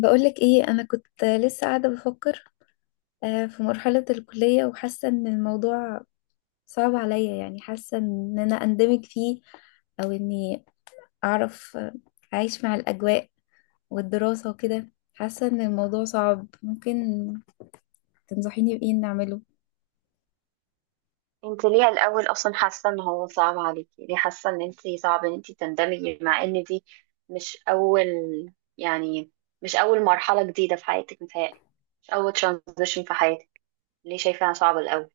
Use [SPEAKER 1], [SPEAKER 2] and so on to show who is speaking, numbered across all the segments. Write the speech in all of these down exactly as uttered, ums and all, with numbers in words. [SPEAKER 1] بقولك ايه؟ انا كنت لسه قاعده بفكر. آه، في مرحله الكليه وحاسه ان الموضوع صعب عليا. يعني حاسه ان انا اندمج فيه او اني اعرف، آه، اعيش مع الاجواء والدراسه وكده. حاسه ان الموضوع صعب، ممكن تنصحيني بايه إني اعمله؟
[SPEAKER 2] انت ليه الاول اصلا حاسه ان هو صعب عليكي؟ ليه حاسه ان انت صعب ان انت تندمجي مع ان دي؟ مش اول يعني مش اول مرحله جديده في حياتك متهيألي. مش اول ترانزيشن في حياتك. ليه شايفاها صعبه الاول؟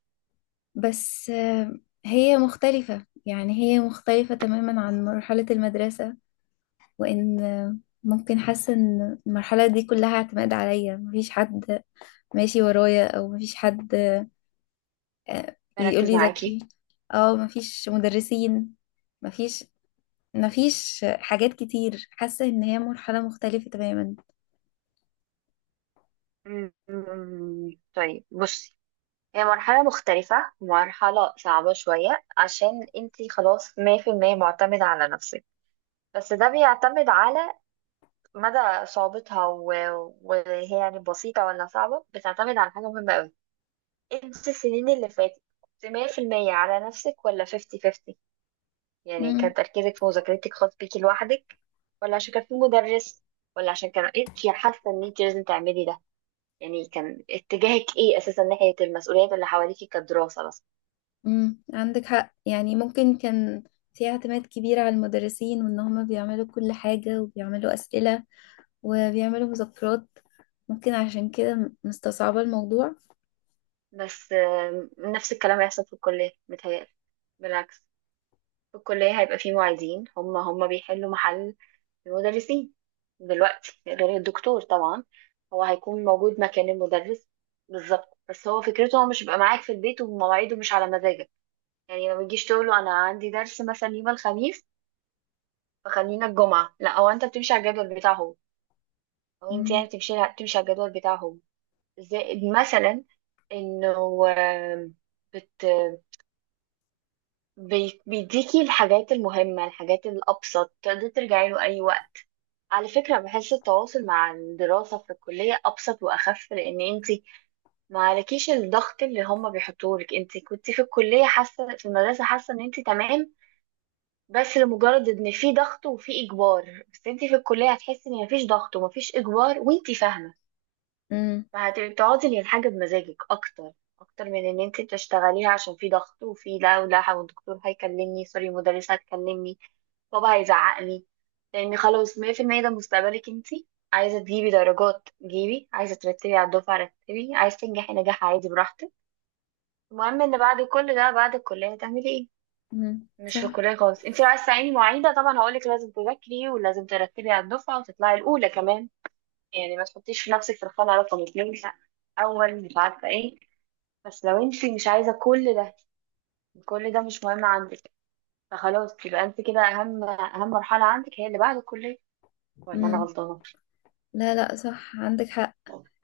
[SPEAKER 1] بس آه، هي مختلفه. يعني هي مختلفه تماما عن مرحله المدرسه. وان آه، ممكن حاسه ان المرحله دي كلها اعتماد عليا، مفيش حد ماشي ورايا او مفيش حد آه، يقول
[SPEAKER 2] بركز
[SPEAKER 1] لي ذاكري.
[SPEAKER 2] معاكي.
[SPEAKER 1] او مفيش مدرسين، مفيش مفيش حاجات كتير. حاسة ان هي مرحلة مختلفة تماما.
[SPEAKER 2] أمم، طيب، بصي، هي مرحله مختلفه، مرحله صعبه شويه عشان انت خلاص مية في المية معتمده على نفسك. بس ده بيعتمد على مدى صعوبتها و- وهي يعني بسيطة ولا صعبة، بتعتمد على حاجة مهمة أوي. انت السنين اللي فاتت كنت مية في المية على نفسك ولا خمسين خمسين؟ يعني كان
[SPEAKER 1] امم.
[SPEAKER 2] تركيزك في مذاكرتك خاص بيكي لوحدك، ولا عشان كان في مدرس، ولا عشان كان انت حاسه ان انت لازم تعملي ده؟ يعني كان اتجاهك ايه اساسا ناحيه المسؤوليات اللي حواليكي كدراسه بس؟
[SPEAKER 1] امم عندك حق يعني ممكن كان في اعتماد كبير على المدرسين وان هما بيعملوا كل حاجة وبيعملوا أسئلة وبيعملوا مذكرات ممكن عشان كده مستصعبة الموضوع
[SPEAKER 2] بس آم، نفس الكلام هيحصل في الكليه متهيألي. بالعكس، في الكلية هيبقى فيه معيدين، هم هم بيحلوا محل المدرسين دلوقتي. غير الدكتور طبعا، هو هيكون موجود مكان المدرس بالظبط. بس هو فكرته، هو مش بيبقى معاك في البيت، ومواعيده مش على مزاجك. يعني ما بتجيش تقول له انا عندي درس مثلا يوم الخميس فخلينا الجمعة. لا، هو انت بتمشي على الجدول بتاعه هو، او انت
[SPEAKER 1] امم،
[SPEAKER 2] يعني بتمشي بتمشي على الجدول بتاعه هو. زائد مثلا انه آم، بت بي- بيديكي الحاجات المهمة، الحاجات الأبسط تقدري ترجعي له أي وقت. على فكرة، بحس التواصل مع الدراسة في الكلية أبسط وأخف، لأن أنت ما عليكيش الضغط اللي هم بيحطوه لك. أنت كنت في الكلية حاسة، في المدرسة حاسة إن أنت تمام، بس لمجرد إن في ضغط وفي إجبار. بس أنت في الكلية هتحسي إن مفيش ضغط ومفيش إجبار، وأنت فاهمة،
[SPEAKER 1] امم،
[SPEAKER 2] فهتبقي بتقعدي للحاجة بمزاجك أكتر، أكتر من إن أنت بتشتغليها عشان في ضغط وفي لا ولا والدكتور هيكلمني، سوري، المدرسة هتكلمني، بابا هيزعقني. لان خلاص مية في المية ده مستقبلك انتي. عايزه تجيبي درجات، جيبي؛ عايزه ترتبي على الدفعه، رتبي؛ عايزه تنجحي نجاح عادي، براحتك. المهم ان بعد كل ده، بعد الكليه هتعملي ايه.
[SPEAKER 1] امم،
[SPEAKER 2] مش في
[SPEAKER 1] صح.
[SPEAKER 2] الكليه خالص. انتي لو عايزه تعيني معيده، طبعا هقولك لازم تذاكري ولازم ترتبي على الدفعه وتطلعي الاولى كمان. يعني ما تحطيش في نفسك في الخانه رقم اتنين، لا، اول مش عارفه ايه. بس لو انتي مش عايزه كل ده، كل ده مش مهم عندك، فخلاص، يبقى انت كده اهم اهم مرحله عندك هي اللي بعد الكليه. ولا انا
[SPEAKER 1] امم.
[SPEAKER 2] غلطانه؟
[SPEAKER 1] لا، لا، صح، عندك حق.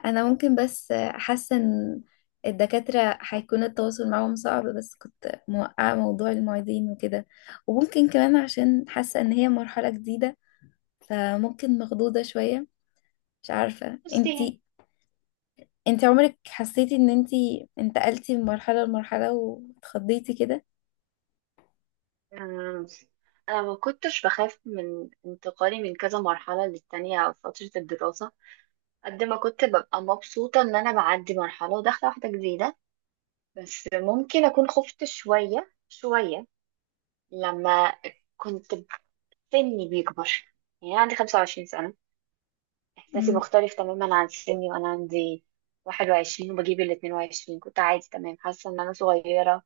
[SPEAKER 1] انا ممكن، بس حاسه ان الدكاتره هيكون التواصل معاهم صعب، بس كنت موقعه موضوع المعيدين وكده. وممكن كمان عشان حاسه ان هي مرحله جديده، فممكن مخضوضه شويه. مش عارفه،
[SPEAKER 2] بصي،
[SPEAKER 1] انتي انتي عمرك حسيتي ان انتي انتقلتي من مرحله لمرحله واتخضيتي كده؟
[SPEAKER 2] آه، انا ما كنتش بخاف من انتقالي من كذا مرحله للتانية او فتره الدراسه، قد ما كنت ببقى مبسوطه ان انا بعدي مرحله وداخله واحده جديده. بس ممكن اكون خفت شويه شويه لما كنت سني بيكبر. يعني أنا عندي خمسة وعشرين سنة سنه، احساسي
[SPEAKER 1] امم.
[SPEAKER 2] مختلف تماما عن سني وانا عندي واحد وعشرين وبجيب ال اثنين وعشرين. كنت عادي تمام، حاسه ان انا صغيره،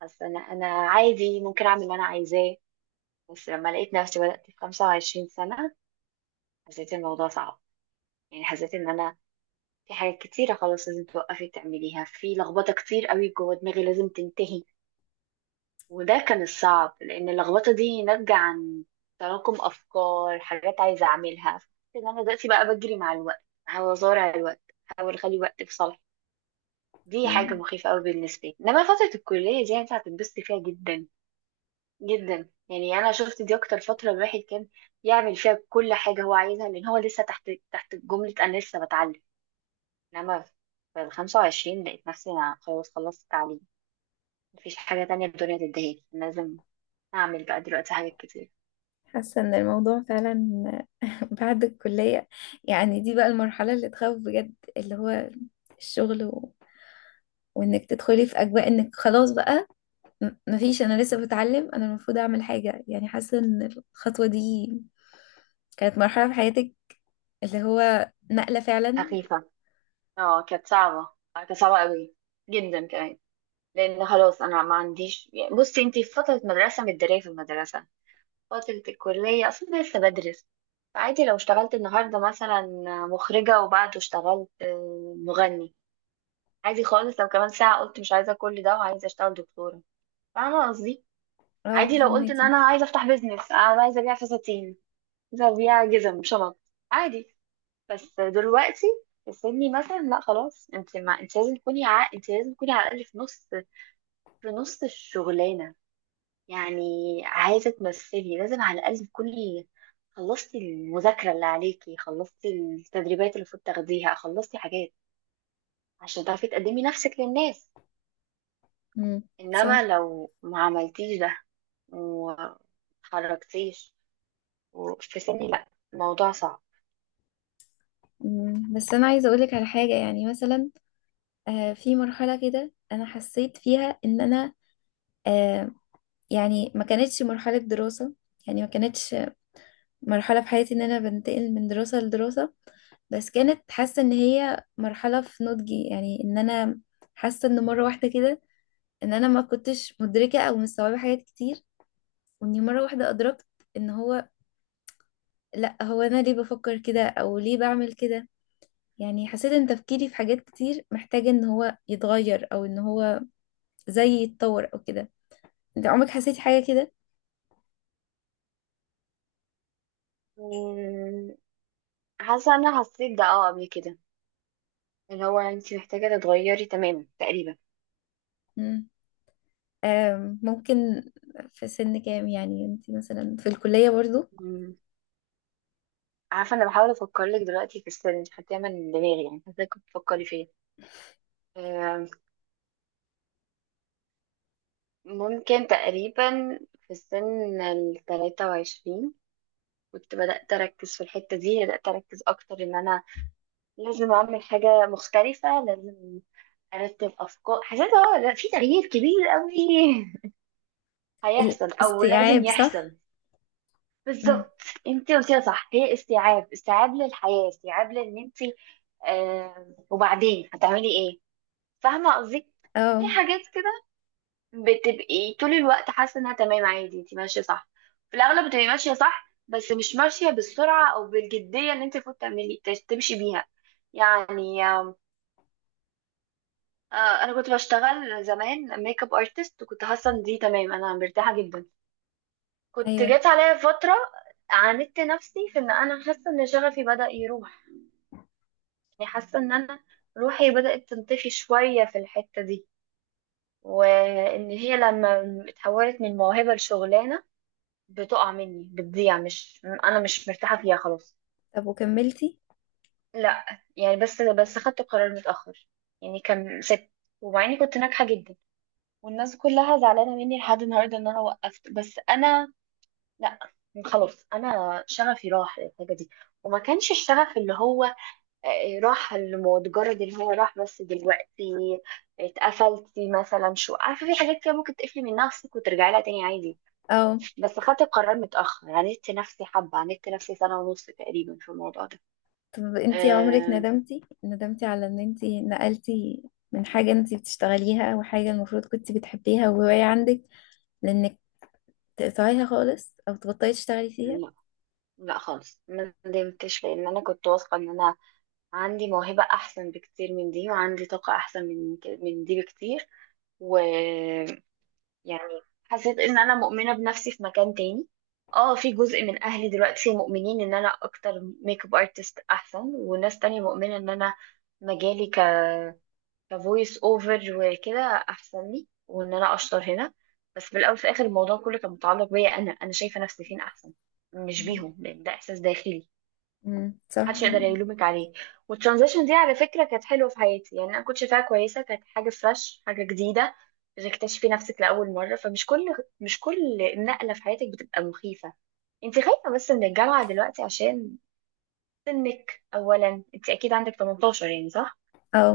[SPEAKER 2] حاسه ان انا عادي ممكن اعمل اللي انا عايزاه. بس لما لقيت نفسي بدأت في 25 سنة، حسيت الموضوع صعب. يعني حسيت ان انا في حاجات كتيرة خلاص لازم توقفي تعمليها، في لخبطة كتير قوي جوه دماغي لازم تنتهي. وده كان الصعب، لان اللخبطة دي ناتجة عن تراكم افكار، حاجات عايزة اعملها، ان انا دلوقتي بقى بجري مع الوقت، بحاول ازارع الوقت، بحاول اخلي الوقت في صالحي. دي حاجة
[SPEAKER 1] نعم.
[SPEAKER 2] مخيفة قوي بالنسبة لي. انما فترة الكلية دي انت هتتبسطي فيها جدا جدا. يعني انا شفت دي اكتر فتره الواحد كان يعمل فيها كل حاجه هو عايزها، لان هو لسه تحت تحت جمله انا لسه بتعلم. انما في ال الخمسة وعشرين لقيت نفسي انا خلاص خلصت التعليم، مفيش حاجه تانية الدنيا تديهالي، أنا لازم اعمل بقى دلوقتي حاجات كتير
[SPEAKER 1] حاسه ان الموضوع فعلا بعد الكليه. يعني دي بقى المرحله اللي تخوف بجد، اللي هو الشغل و... وانك تدخلي في اجواء انك خلاص بقى، م- مفيش، انا لسه بتعلم، انا المفروض اعمل حاجه. يعني حاسه ان الخطوه دي كانت مرحله في حياتك اللي هو نقله فعلا.
[SPEAKER 2] خفيفه. اه، كانت صعبه. آه، كانت صعبه قوي جدا كمان. لان خلاص انا ما عنديش، يعني بصي انتي في فتره مدرسه متداريه في المدرسه، فترة الكلية أصلا لسه بدرس. عادي لو اشتغلت النهاردة مثلا مخرجة وبعده اشتغلت آه، مغني. عادي خالص لو كمان ساعة قلت مش عايزة كل ده وعايزة اشتغل دكتورة. فاهمة قصدي؟
[SPEAKER 1] اه،
[SPEAKER 2] عادي لو قلت ان
[SPEAKER 1] فهماكي.
[SPEAKER 2] انا عايزة افتح بيزنس، انا عايزة ابيع فساتين، عايزة ابيع جزم، شنط، عادي. بس دلوقتي في سني مثلا، لا، خلاص انت ما انت لازم تكوني ع... انت لازم تكوني على الاقل في نص، في نص الشغلانة. يعني عايزة تمثلي، لازم على الأقل تكوني خلصتي المذاكرة اللي عليكي، خلصتي التدريبات اللي المفروض تاخديها، خلصتي حاجات عشان تعرفي تقدمي نفسك للناس.
[SPEAKER 1] امم، صح.
[SPEAKER 2] إنما لو ما عملتيش ده ومتحركتيش في سني، لأ، الموضوع صعب.
[SPEAKER 1] مم. بس انا عايزه اقولك على حاجه، يعني مثلا آه في مرحله كده انا حسيت فيها ان انا، آه يعني ما كانتش مرحله دراسه. يعني ما كانتش مرحله في حياتي ان انا بنتقل من دراسه لدراسه، بس كانت حاسه ان هي مرحله في نضجي. يعني ان انا حاسه ان مره واحده كده ان انا ما كنتش مدركة او مستوعبة حاجات كتير، واني مرة واحدة ادركت ان هو، لا هو انا ليه بفكر كده او ليه بعمل كده. يعني حسيت ان تفكيري في حاجات كتير محتاجة ان هو يتغير او ان هو زي يتطور او كده. انت عمرك حسيتي حاجة كده؟
[SPEAKER 2] مم، حاسة أنا حسيت ده، اه، قبل كده، اللي هو انتي محتاجة تتغيري تماما تقريبا.
[SPEAKER 1] مم. آم، ممكن. في سن كام يعني؟ انت مثلا في الكلية برضو؟
[SPEAKER 2] مم، عارفة أنا بحاول أفكر لك دلوقتي في السن حتى، من دماغي يعني، حاسة كنت بتفكري فيا. آه، ممكن تقريبا في سن التلاتة وعشرين كنت بدأت أركز في الحتة دي، بدأت أركز أكتر إن أنا لازم أعمل حاجة مختلفة، لازم أرتب أفكار. حسيت اه لا، في تغيير كبير أوي هيحصل أو لازم
[SPEAKER 1] الاستيعاب،
[SPEAKER 2] يحصل.
[SPEAKER 1] صح. امم.
[SPEAKER 2] بالظبط، انت قلتيها صح، هي استيعاب، استيعاب للحياة، استيعاب لأن انت آه وبعدين هتعملي ايه. فاهمة قصدي؟ في
[SPEAKER 1] اه.
[SPEAKER 2] حاجات كده بتبقي طول الوقت حاسه انها تمام، عادي، انت ماشيه صح. في الاغلب بتبقي ماشيه صح، بس مش ماشيه بالسرعه او بالجديه اللي انت المفروض تعملي تمشي بيها. يعني آم، آه، انا كنت بشتغل زمان ميك اب ارتست، وكنت حاسه ان دي تمام، انا مرتاحه جدا. كنت
[SPEAKER 1] ايوه.
[SPEAKER 2] جت عليا فتره عاندت نفسي في ان انا حاسه ان شغفي بدأ يروح، يعني حاسه ان انا روحي بدأت تنطفي شويه في الحته دي، وان هي لما اتحولت من موهبه لشغلانه بتقع مني، بتضيع، مش انا مش مرتاحه فيها خلاص.
[SPEAKER 1] طب وكملتي؟
[SPEAKER 2] لا، يعني بس بس خدت قرار متاخر. يعني كان ست، ومع اني كنت ناجحه جدا والناس كلها زعلانه مني لحد النهارده ان انا وقفت، بس انا لا، خلاص انا شغفي راح للحاجه دي. وما كانش الشغف اللي هو، آه، راح المتجرد اللي هو راح، بس دلوقتي اتقفلتي مثلا، شو عارفه، في حاجات كده ممكن تقفلي من نفسك وترجعي لها تاني عادي.
[SPEAKER 1] اه.
[SPEAKER 2] بس خدت القرار متأخر، عاندت نفسي حبة، عاندت نفسي سنة ونص تقريبا في الموضوع ده.
[SPEAKER 1] طب انتي عمرك
[SPEAKER 2] أه.
[SPEAKER 1] ندمتي، ندمتي على ان انتي نقلتي من حاجة انتي بتشتغليها او حاجة المفروض كنتي بتحبيها وهواية عندك، لانك تقطعيها خالص او تبطلي تشتغلي فيها؟
[SPEAKER 2] لا لا خالص ما ندمتش، لأن أنا كنت واثقة إن أنا عندي موهبة أحسن بكتير من دي، وعندي طاقة أحسن من ك- من دي بكتير. ويعني حسيت إن أنا مؤمنة بنفسي في مكان تاني. اه، في جزء من أهلي دلوقتي مؤمنين إن أنا أكتر ميك اب ارتست أحسن، وناس تانية مؤمنة إن أنا مجالي كفويس اوفر وكده احسن لي، وان انا اشطر هنا. بس في الاول في الاخر الموضوع كله كان متعلق بيا انا، انا شايفه نفسي فين احسن، مش بيهم، لان ده احساس داخلي
[SPEAKER 1] امم، صح.
[SPEAKER 2] محدش يقدر يلومك عليه. والترانزيشن دي على فكره كانت حلوه في حياتي، يعني انا كنت شايفاها كويسه، كانت حاجه فريش، حاجه جديده، بتكتشفي نفسك لاول مره. فمش كل مش كل نقله في حياتك بتبقى مخيفه. انت خايفه بس من الجامعه دلوقتي عشان سنك اولا، انت اكيد عندك تمنتاشر، يعني صح؟
[SPEAKER 1] او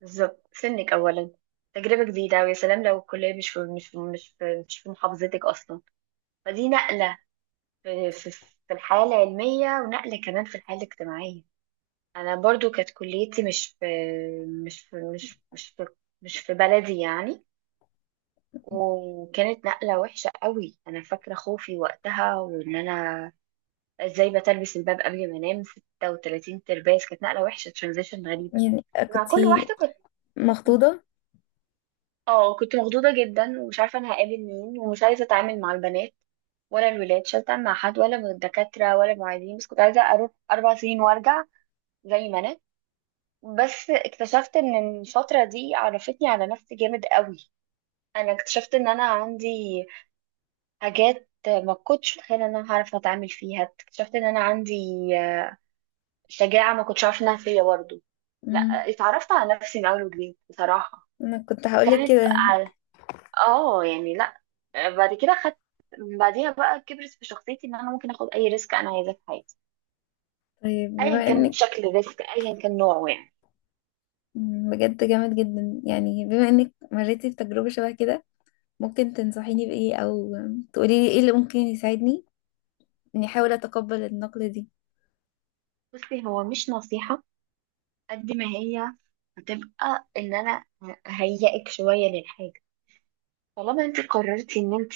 [SPEAKER 2] بالظبط. سنك أولا، تجربة جديدة، ويا سلام لو الكلية مش في مش في مش في, مش في محافظتك أصلا. فدي نقلة في, في, في الحياة العلمية، ونقلة كمان في الحياة الاجتماعية. أنا برضو كانت كليتي مش في مش في مش مش في مش في بلدي يعني. وكانت نقلة وحشة قوي، أنا فاكرة خوفي وقتها، وإن أنا إزاي بتلبس الباب قبل ما أنام ستة وتلاتين ترباس. كانت نقلة وحشة، ترانزيشن غريبة
[SPEAKER 1] يعني
[SPEAKER 2] مع كل
[SPEAKER 1] كنتي
[SPEAKER 2] واحدة. كنت،
[SPEAKER 1] مخطوطة؟
[SPEAKER 2] اه، كنت مخضوضة جدا، ومش عارفة انا هقابل مين، ومش عايزة اتعامل مع البنات ولا الولاد، مش عايزة اتعامل مع حد ولا من الدكاترة ولا المعيدين، بس كنت عايزة اروح اربع سنين وارجع زي ما انا. بس اكتشفت ان الفترة دي عرفتني على نفسي جامد قوي. انا اكتشفت ان انا عندي حاجات ما كنتش متخيلة ان انا هعرف اتعامل فيها، اكتشفت ان انا عندي آه، شجاعة ما كنتش عارفة انها فيا برضه. لا،
[SPEAKER 1] امم.
[SPEAKER 2] اتعرفت على نفسي من اول وجديد بصراحة.
[SPEAKER 1] انا كنت هقولك
[SPEAKER 2] وكانت،
[SPEAKER 1] كده.
[SPEAKER 2] اه يعني لا، آه، بعد كده خدت، بعديها بقى كبرت في شخصيتي ان انا ممكن اخد اي ريسك انا عايزاه في حياتي،
[SPEAKER 1] طيب
[SPEAKER 2] ايا
[SPEAKER 1] بما
[SPEAKER 2] كان
[SPEAKER 1] انك،
[SPEAKER 2] شكل الريسك ايا كان نوعه يعني.
[SPEAKER 1] مم، بجد جامد جدا. يعني بما انك مريتي بتجربة شبه كده، ممكن تنصحيني بإيه او تقولي لي ايه اللي ممكن يساعدني اني احاول اتقبل النقلة دي؟
[SPEAKER 2] بصي، هو مش نصيحة قد ما هي هتبقى ان انا هيئك شوية للحاجة. طالما انت قررتي ان انت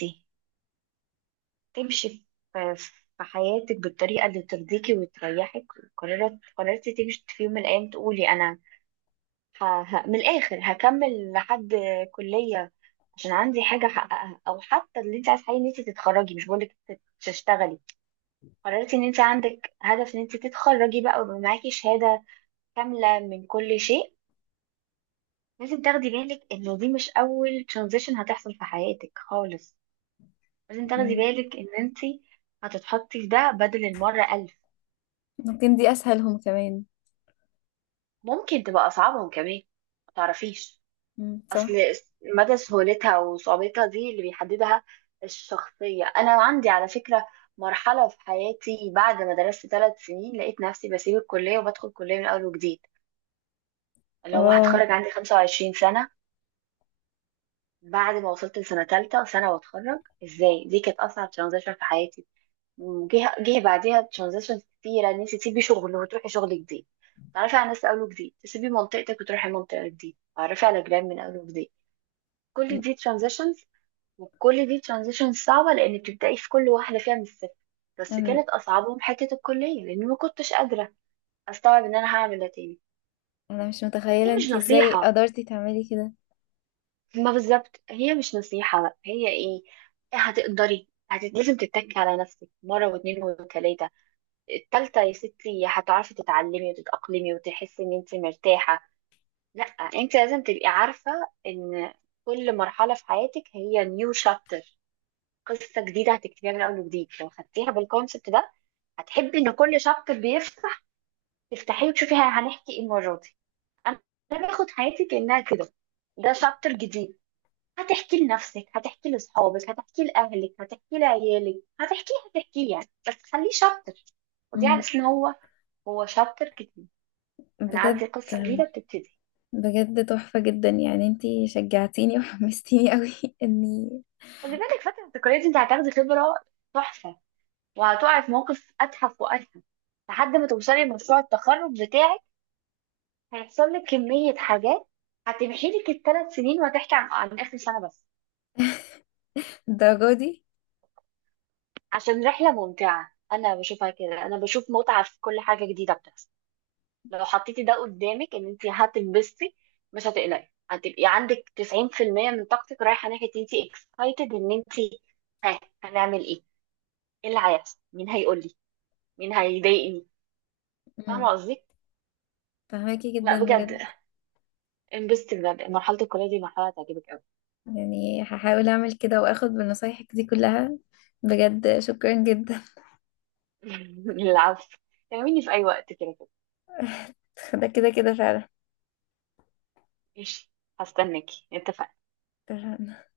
[SPEAKER 2] تمشي في في حياتك بالطريقة اللي ترضيكي وتريحك، قررت، قررتي تمشي في يوم من الايام تقولي انا ه... ه... من الآخر هكمل لحد كلية عشان عندي حاجة أحققها، أو حتى اللي أنت عايز حقيقي إن أنت تتخرجي، مش بقولك تت- تشتغلي. قررتي إن أنت عندك هدف إن أنت تتخرجي بقى ويبقى معاكي شهادة كاملة من كل شيء. لازم تاخدي بالك إن دي مش أول ترانزيشن هتحصل في حياتك خالص، لازم تاخدي
[SPEAKER 1] مم،
[SPEAKER 2] بالك إن أنت هتتحطي في ده بدل المرة ألف.
[SPEAKER 1] ممكن دي اسهلهم كمان.
[SPEAKER 2] ممكن تبقى أصعبهم كمان، متعرفيش.
[SPEAKER 1] مم،
[SPEAKER 2] اصل
[SPEAKER 1] صح.
[SPEAKER 2] مدى سهولتها وصعوبتها دي اللي بيحددها الشخصية. انا عندي على فكرة مرحلة في حياتي بعد ما درست ثلاث سنين لقيت نفسي بسيب الكلية وبدخل كلية من اول وجديد، اللي هو
[SPEAKER 1] اه.
[SPEAKER 2] هتخرج عندي 25 سنة. بعد ما وصلت لسنة ثالثة سنة واتخرج ازاي، دي كانت اصعب ترانزيشن في حياتي. م- جه جه بعديها ترانزيشن كتيرة، ان انت تسيبي شغل وتروحي شغل جديد، تعرفي على ناس اول وجديد، تسيبي منطقتك وتروحي منطقة جديدة، تعرفي على جيران من اول وجديد. كل دي transitions، وكل دي ترانزيشن صعبة لأن بتبدأي في كل واحدة فيها من الصفر. بس
[SPEAKER 1] انا
[SPEAKER 2] كانت أصعبهم حتة الكلية لأني ما كنتش قادرة أستوعب إن أنا هعمل ده تاني.
[SPEAKER 1] أنا مش متخيلة
[SPEAKER 2] هي مش
[SPEAKER 1] انتي ازاي
[SPEAKER 2] نصيحة،
[SPEAKER 1] قدرتي تعملي كده.
[SPEAKER 2] ما بالظبط هي مش نصيحة بقى، هي إيه؟ هتقدري هت... لازم تتكي على نفسك مرة واتنين وتلاتة. التالتة يا ستي هتعرفي تتعلمي وتتأقلمي وتحسي إن أنت مرتاحة. لأ، أنت لازم تبقي عارفة إن كل مرحلة في حياتك هي نيو شابتر، قصة جديدة هتكتبيها من أول وجديد. لو خدتيها بالكونسبت ده، هتحبي ان كل شابتر بيفتح تفتحيه وتشوفي ه- هنحكي ايه المره دي. انا أنا باخد حياتي كانها كده، ده شابتر جديد. هتحكي لنفسك، هتحكي لاصحابك، هتحكي لاهلك، هتحكي لعيالك، هتحكي هتحكي يعني، بس خليه شابتر. ودي على
[SPEAKER 1] مم،
[SPEAKER 2] اساس ان هو، هو شابتر جديد، انا
[SPEAKER 1] بجد.
[SPEAKER 2] عندي قصه جديده بتبتدي.
[SPEAKER 1] بجد تحفة جدا. يعني انتي شجعتيني وحمستيني قوي اني
[SPEAKER 2] خدي بالك فتره الذكريات دي انت هتاخدي خبره تحفه، وهتقعي في موقف اتحف واتحف لحد ما توصلي لمشروع التخرج بتاعك. هيحصل لك كمية حاجات هتمحي لك الثلاث سنين وهتحكي عن عن آخر سنة بس،
[SPEAKER 1] الدرجة دي.
[SPEAKER 2] عشان رحلة ممتعة. أنا بشوفها كده، أنا بشوف متعة في كل حاجة جديدة بتحصل. لو حطيتي ده قدامك إن أنت هتنبسطي، مش هتقلقي، هتبقي عندك تسعين في المية من طاقتك رايحة ناحية أنت اكسايتد إن أنت ها هنعمل إيه؟ إيه اللي هيحصل؟ مين هيقول لي؟ مين هيضايقني؟ فاهمة
[SPEAKER 1] مم،
[SPEAKER 2] قصدي؟
[SPEAKER 1] فهماكي
[SPEAKER 2] لا
[SPEAKER 1] جدا
[SPEAKER 2] بجد،
[SPEAKER 1] بجد.
[SPEAKER 2] انبسطي بجد، مرحلة الكلية دي مرحلة هتعجبك أوي.
[SPEAKER 1] يعني هحاول اعمل كده واخد بنصايحك دي كلها. بجد شكرا جدا.
[SPEAKER 2] العفو. كلميني في أي وقت كده.
[SPEAKER 1] ده كده كده.
[SPEAKER 2] ماشي، هستناكي، اتفقنا.
[SPEAKER 1] فعلا.